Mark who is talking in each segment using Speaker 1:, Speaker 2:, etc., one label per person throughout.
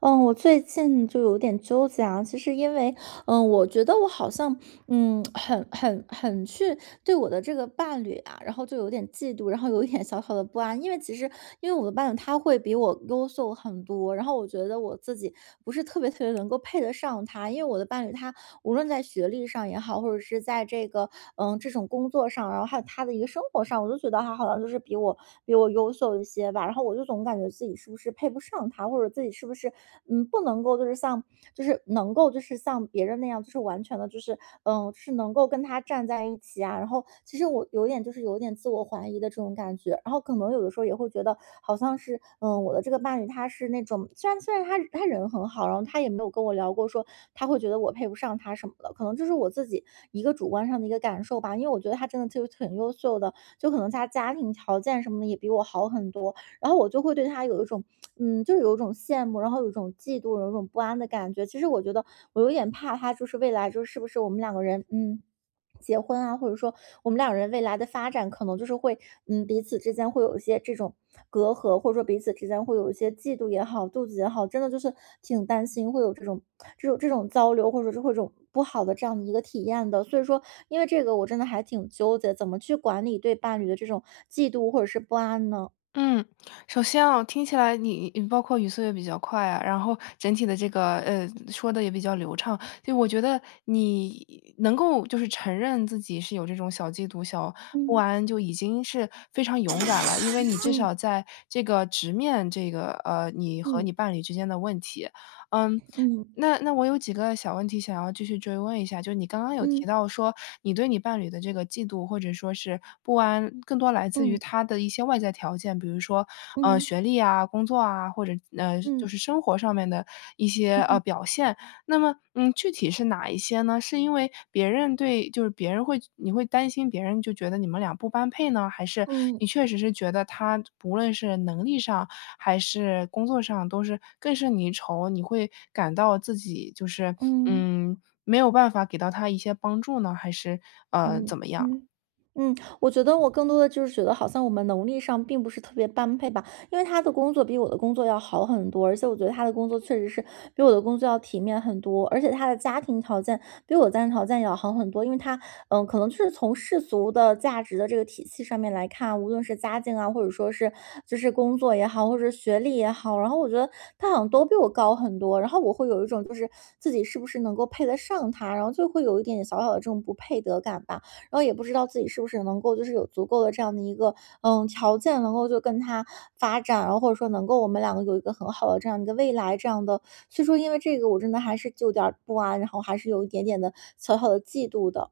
Speaker 1: 嗯，我最近就有点纠结啊。其实因为，我觉得我好像，很去对我的这个伴侣啊，然后就有点嫉妒，然后有一点小小的不安。因为其实，因为我的伴侣他会比我优秀很多，然后我觉得我自己不是特别特别能够配得上他。因为我的伴侣他无论在学历上也好，或者是在这个这种工作上，然后还有他的一个生活上，我就觉得他好像就是比我优秀一些吧。然后我就总感觉自己是不是配不上他，或者自己是不是不能够就是像就是能够就是像别人那样，就是完全的就是是能够跟他站在一起啊。然后其实我有点就是有点自我怀疑的这种感觉，然后可能有的时候也会觉得好像是我的这个伴侣他是那种虽然他人很好，然后他也没有跟我聊过说他会觉得我配不上他什么的，可能就是我自己一个主观上的一个感受吧，因为我觉得他真的就是挺优秀的，就可能他家庭条件什么的也比我好很多，然后我就会对他有一种，就是有一种羡慕，然后有一种嫉妒，有一种不安的感觉。其实我觉得我有点怕他，就是未来就是是不是我们两个人，结婚啊，或者说我们两人未来的发展，可能就是会，彼此之间会有一些这种隔阂，或者说彼此之间会有一些嫉妒也好、妒忌也好，真的就是挺担心会有这种交流，或者说是会有这种不好的这样的一个体验的。所以说，因为这个我真的还挺纠结，怎么去管理对伴侣的这种嫉妒或者是不安呢？
Speaker 2: 嗯，首先啊，听起来你包括语速也比较快啊，然后整体的这个说的也比较流畅，就我觉得你能够就是承认自己是有这种小嫉妒、小不
Speaker 1: 嗯。
Speaker 2: 安，就已经是非常勇敢了，因为你至
Speaker 1: 嗯
Speaker 2: 少在这个直面这个你和
Speaker 1: 嗯
Speaker 2: 你伴侣之间的问题。嗯，
Speaker 1: 嗯
Speaker 2: 那我有几个小问题想要继续追问一下。就你刚刚有提
Speaker 1: 嗯
Speaker 2: 到说，你对你伴侣的这个嫉妒或者说是不安，更多来自于
Speaker 1: 嗯
Speaker 2: 他的一些外在条件。比如说，
Speaker 1: 嗯
Speaker 2: 学历啊、工作啊，或者就
Speaker 1: 嗯
Speaker 2: 是生活上面的一些
Speaker 1: 嗯嗯
Speaker 2: 表现。那么，嗯，具体是哪一些呢？是因为别人对就是别人会你会担心别人就觉得你们俩不般配呢？还是你
Speaker 1: 嗯
Speaker 2: 确实是觉得他无论是能力上还是工作上都是更胜你一筹，你会感到自己就是，
Speaker 1: 嗯
Speaker 2: 嗯，没有办法给到他一些帮助呢？还是，怎
Speaker 1: 嗯
Speaker 2: 么样？
Speaker 1: 嗯，我觉得我更多的就是觉得好像我们能力上并不是特别般配吧。因为他的工作比我的工作要好很多，而且我觉得他的工作确实是比我的工作要体面很多，而且他的家庭条件比我家庭条件也要好很多，因为他，可能就是从世俗的价值的这个体系上面来看，无论是家境啊，或者说是就是工作也好，或者是学历也好，然后我觉得他好像都比我高很多，然后我会有一种就是自己是不是能够配得上他，然后就会有一点点小小的这种不配得感吧。然后也不知道自己是不是能够就是有足够的这样的一个条件，能够就跟他发展，然后或者说能够我们两个有一个很好的这样一个未来这样的。所以说，因为这个我真的还是就有点儿不安，然后还是有一点点的小小的嫉妒的。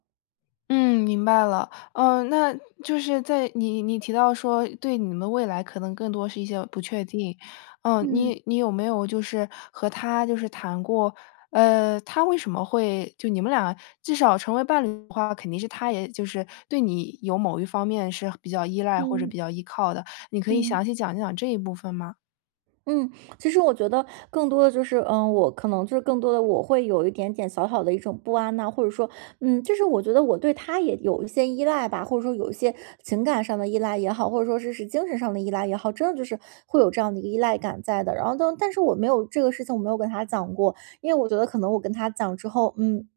Speaker 2: 嗯，明白了。嗯，那就是在你提到说对你们未来可能更多是一些不确定，嗯，
Speaker 1: 嗯
Speaker 2: 你有没有就是和他就是谈过，他为什么会就你们俩至少成为伴侣的话，肯定是他也就是对你有某一方面是比较依赖或者
Speaker 1: 嗯
Speaker 2: 比较依靠的，你可以
Speaker 1: 嗯，
Speaker 2: 详细讲一讲这一部分吗？
Speaker 1: 嗯，其实我觉得更多的就是，我可能就是更多的我会有一点点小小的一种不安呐、或者说，就是我觉得我对他也有一些依赖吧，或者说有一些情感上的依赖也好，或者说是精神上的依赖也好，真的就是会有这样的一个依赖感在的。然后但是我没有这个事情，我没有跟他讲过，因为我觉得可能我跟他讲之后，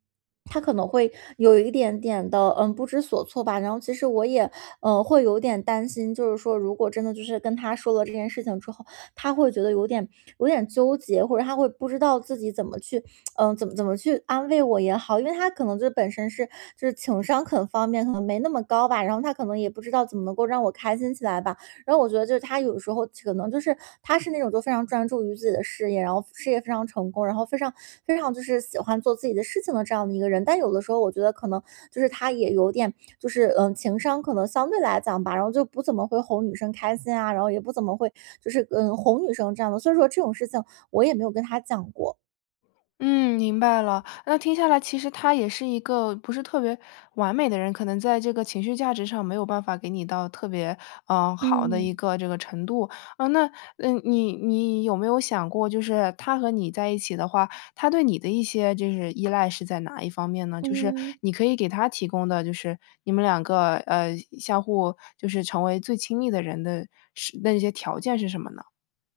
Speaker 1: 他可能会有一点点的不知所措吧，然后其实我也会有点担心，就是说如果真的就是跟他说了这件事情之后。他会觉得有点纠结，或者他会不知道自己怎么去，怎么去安慰我也好，因为他可能就是本身是就是情商可能方面可能没那么高吧，然后他可能也不知道怎么能够让我开心起来吧。然后我觉得就是他有时候可能就是他是那种就非常专注于自己的事业，然后事业非常成功，然后非常非常就是喜欢做自己的事情的这样的一个人。但有的时候我觉得可能就是他也有点就是情商可能相对来讲吧，然后就不怎么会哄女生开心啊，然后也不怎么会就是哄女生这样的，所以说这种事情我也没有跟他讲过，
Speaker 2: 嗯，明白了。那听下来，其实他也是一个不是特别完美的人，可能在这个情绪价值上没有办法给你到特别好的一
Speaker 1: 嗯。
Speaker 2: 个这个程度。啊、那你有没有想过，就是他和你在一起的话，他对你的一些就是依赖是在哪一方面呢？就是
Speaker 1: 嗯。
Speaker 2: 你可以给他提供的，就是你们两个相互就是成为最亲密的人的是那些条件是什么呢？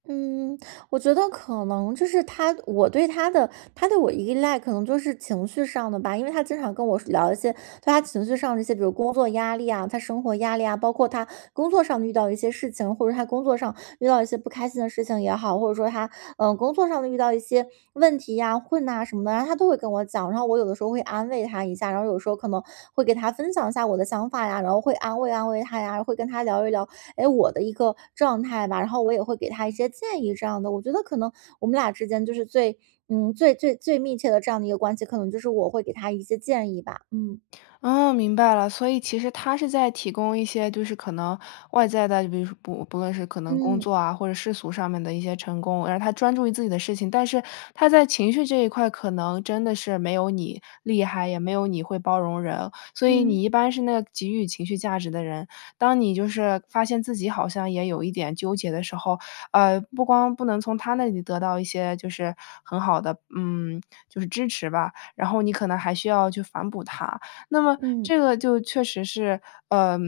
Speaker 1: 嗯，我觉得可能就是他，我对他的，他对我依赖可能就是情绪上的吧，因为他经常跟我聊一些对他情绪上的一些，比如工作压力啊，他生活压力啊，包括他工作上遇到一些事情，或者他工作上遇到一些不开心的事情也好，或者说他工作上的遇到一些问题呀、困难啊什么的，然后他都会跟我讲，然后我有的时候会安慰他一下，然后有时候可能会给他分享一下我的想法呀，然后会安慰安慰他呀，会跟他聊一聊哎，我的一个状态吧，然后我也会给他一些建议这样的。我觉得可能我们俩之间就是最嗯，最最最密切的这样的一个关系，可能就是我会给他一些建议吧。嗯。
Speaker 2: 嗯，明白了。所以其实他是在提供一些就是可能外在的，比如说不论是可能工作
Speaker 1: 嗯，
Speaker 2: 啊，或者世俗上面的一些成功，让他专注于自己的事情。但是他在情绪这一块，可能真的是没有你厉害，也没有你会包容人。所以
Speaker 1: 嗯，
Speaker 2: 你一般是那个给予情绪价值的人。当你就是发现自己好像也有一点纠结的时候，不光不能从他那里得到一些就是很好的，嗯，就是支持吧，然后你可能还需要去反哺他。那么
Speaker 1: 嗯，
Speaker 2: 这个就确实是，呃，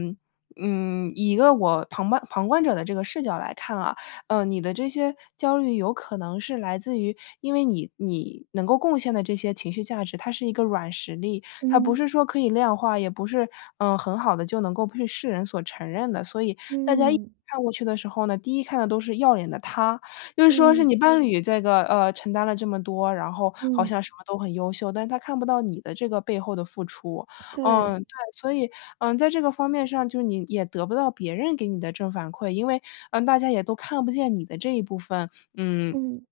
Speaker 2: 以一个我旁观者的这个视角来看啊。你的这些焦虑有可能是来自于，因为你你能够贡献的这些情绪价值，它是一个软实力，它不
Speaker 1: 嗯，
Speaker 2: 是说可以量化，也不是，很好的就能够被世人所承认的。所以大家一
Speaker 1: 嗯，
Speaker 2: 看过去的时候呢，第一看的都是要脸的他，就是说是
Speaker 1: 嗯，
Speaker 2: 你伴侣这个，承担了这么多，然后好
Speaker 1: 嗯，
Speaker 2: 像什么都很优秀，但是他看不到你的这个背后的付出。
Speaker 1: 对，
Speaker 2: 嗯，对，所以，嗯，在这个方面上，就是你也得不到别人给你的正反馈。因为，嗯，大家也都看不见你的这一部分。嗯，
Speaker 1: 嗯，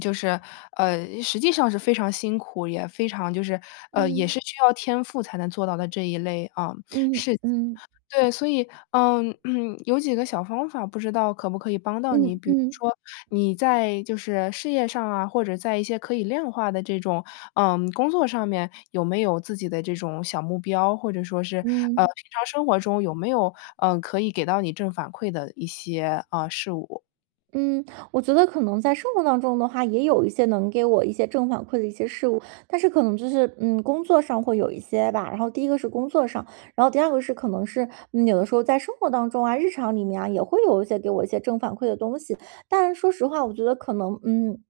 Speaker 2: 就是，实际上是非常辛苦，也非常就是，也
Speaker 1: 嗯。
Speaker 2: 是需要天赋才能做到的这一类，啊，
Speaker 1: 嗯，
Speaker 2: 事情。
Speaker 1: 嗯，
Speaker 2: 对，所以，嗯，有几个小方法，不知道可不可以帮到你。
Speaker 1: 嗯，
Speaker 2: 比如
Speaker 1: 嗯，
Speaker 2: 说你在就是事业上啊，或者在一些可以量化的这种，嗯，工作上面，有没有自己的这种小目标，或者说是，
Speaker 1: 嗯，嗯。
Speaker 2: 平常生活中有没有，嗯，可以给到你正反馈的一些啊，事物？
Speaker 1: 嗯，我觉得可能在生活当中的话，也有一些能给我一些正反馈的一些事物，但是可能就是工作上会有一些吧。然后第一个是工作上，然后第二个是可能是有的时候在生活当中啊，日常里面啊，也会有一些给我一些正反馈的东西。但说实话，我觉得可能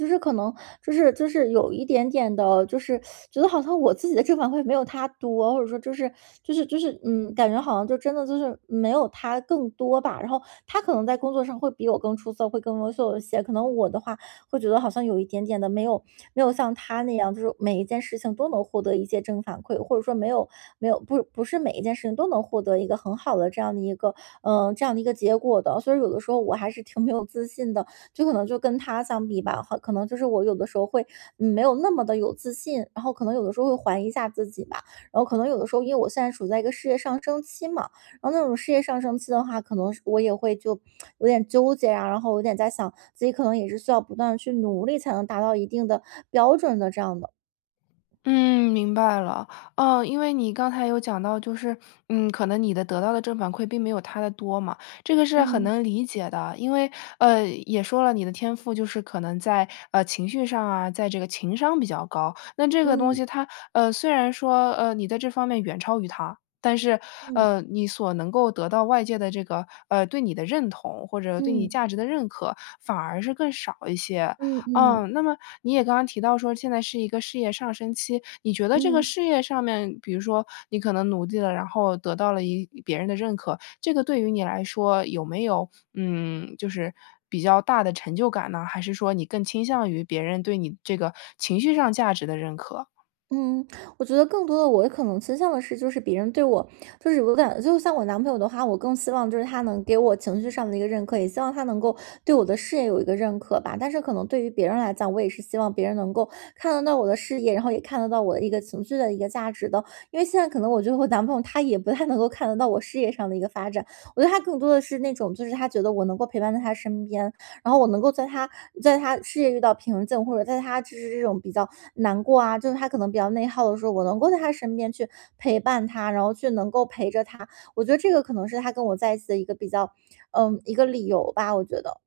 Speaker 1: 就是可能就是有一点点的，就是觉得好像我自己的正反馈没有他多，或者说就是感觉好像就真的就是没有他更多吧。然后他可能在工作上会比我更出色，会更优秀一些。可能我的话会觉得好像有一点点的没有像他那样，就是每一件事情都能获得一些正反馈，或者说没有不是每一件事情都能获得一个很好的这样的一个这样的一个结果的。所以有的时候我还是挺没有自信的。就可能就跟他相比吧，很可能就是我有的时候会，没有那么的有自信，然后可能有的时候会怀疑一下自己吧，然后可能有的时候因为我现在处在一个事业上升期嘛，然后那种事业上升期的话，可能是我也会就有点纠结啊，然后有点在想自己可能也是需要不断的去努力才能达到一定的标准的这样的，
Speaker 2: 嗯，明白了。哦，因为你刚才有讲到，就是，嗯，可能你的得到的正反馈并没有他的多嘛，这个是很能理解的。因为，也说了，你的天赋就是可能在情绪上啊，在这个情商比较高。那这个东
Speaker 1: 嗯
Speaker 2: 西它，虽然说，你在这方面远超于他，但是，
Speaker 1: 嗯
Speaker 2: 你所能够得到外界的这个，对你的认同或者对你
Speaker 1: 嗯
Speaker 2: 价值的认可，反而是更少一些。
Speaker 1: 嗯嗯嗯
Speaker 2: 嗯，
Speaker 1: 嗯
Speaker 2: 那么你也刚刚提到说现在是一个事业上升期，你觉得这个
Speaker 1: 嗯。
Speaker 2: 事业上面，比如说你可能努力了，然后得到了一别人的认可，这个对于你来说有没有，嗯，就是比较大的成就感呢？还是说你更倾向于别人对你这个情绪上价值的认可啊。
Speaker 1: 嗯，我觉得更多的我可能倾向的是，就是别人对我，就是有点，就像我男朋友的话，我更希望就是他能给我情绪上的一个认可，也希望他能够对我的事业有一个认可吧。但是可能对于别人来讲，我也是希望别人能够看得到我的事业，然后也看得到我的一个情绪的一个价值的。因为现在可能我觉得我男朋友他也不太能够看得到我事业上的一个发展，我觉得他更多的是那种，就是他觉得我能够陪伴在他身边，然后我能够在他事业遇到瓶颈，或者在他就是这种比较难过啊，就是他可能比较内耗的时候，我能够在他身边去陪伴他，然后去能够陪着他。我觉得这个可能是他跟我在一起的一个比较，一个理由吧，我觉得。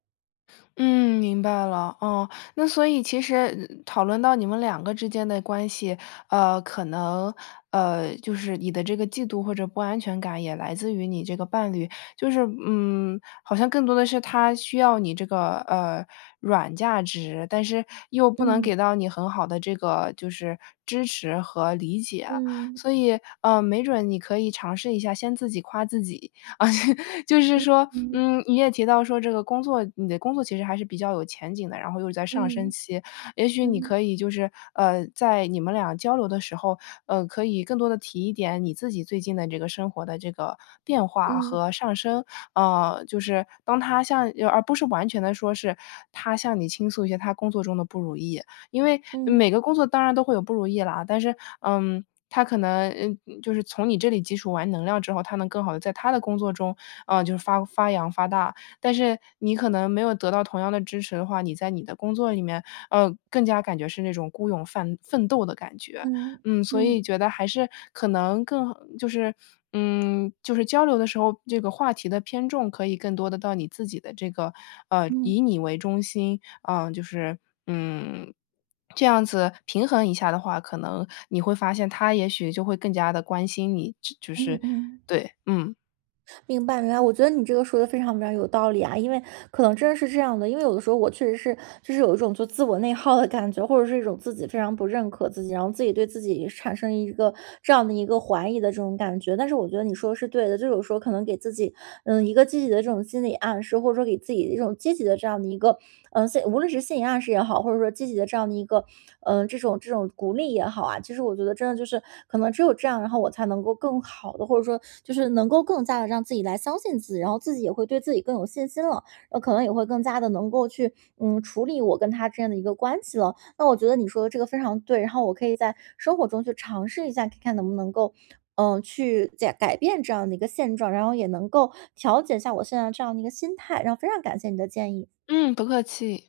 Speaker 2: 嗯，明白了。哦，那所以其实讨论到你们两个之间的关系，可能，就是你的这个嫉妒或者不安全感也来自于你这个伴侣。就是，嗯，好像更多的是他需要你这个，软价值，但是又不能
Speaker 1: 嗯
Speaker 2: 给到你很好的这个就是支持和理解。
Speaker 1: 嗯
Speaker 2: 所以，没准你可以尝试一下，先自己夸自己。啊，就是说，
Speaker 1: 嗯
Speaker 2: 嗯，你也提到说这个工作你的工作其实还是比较有前景的，然后又是在上升
Speaker 1: 嗯
Speaker 2: 期。也许你
Speaker 1: 嗯
Speaker 2: 可以就是，在你们俩交流的时候，可以更多的提一点你自己最近的这个生活的这个变化
Speaker 1: 嗯
Speaker 2: 和上升。就是当他向而不是完全的说是他向你倾诉一些他工作中的不如意，因为
Speaker 1: 嗯
Speaker 2: 每
Speaker 1: 嗯
Speaker 2: 个工作当然都会有不如意啦。但是，嗯，他可能，嗯，就是从你这里汲取完能量之后，他能更好的在他的工作中，就是发扬发大。但是你可能没有得到同样的支持的话，你在你的工作里面，更加感觉是那种孤勇奋斗的感觉。
Speaker 1: 嗯
Speaker 2: 嗯，所以
Speaker 1: 嗯
Speaker 2: 觉得还是可能更就是嗯，就是交流的时候，这个话题的偏重可以更多的到你自己的这个，
Speaker 1: 嗯
Speaker 2: 以你为中心。嗯，就是，嗯，这样子平衡一下的话，可能你会发现他也许就会更加的关心你。就就
Speaker 1: 嗯
Speaker 2: 是
Speaker 1: 嗯。
Speaker 2: 对。嗯，
Speaker 1: 明白明白，我觉得你这个说的非常非常有道理啊，因为可能真的是这样的，因为有的时候我确实是就是有一种就自我内耗的感觉，或者是一种自己非常不认可自己，然后自己对自己产生一个这样的一个怀疑的这种感觉。但是我觉得你说的是对的，就有时候可能给自己一个积极的。己的这种心理暗示，或者说给自己的一种积极的这样的一个，心无论是心理暗示也好，或者说积极的这样的一个，这种鼓励也好啊，其实我觉得真的就是可能只有这样，然后我才能够更好的，或者说就是能够更加的让自己来相信自己，然后自己也会对自己更有信心了，那可能也会更加的能够去，处理我跟他之间的一个关系了。那我觉得你说的这个非常对，然后我可以在生活中去尝试一下，看看能不能够去改变这样的一个现状，然后也能够调节一下我现在这样的一个心态，然后非常感谢你的建议。
Speaker 2: 嗯，不客气。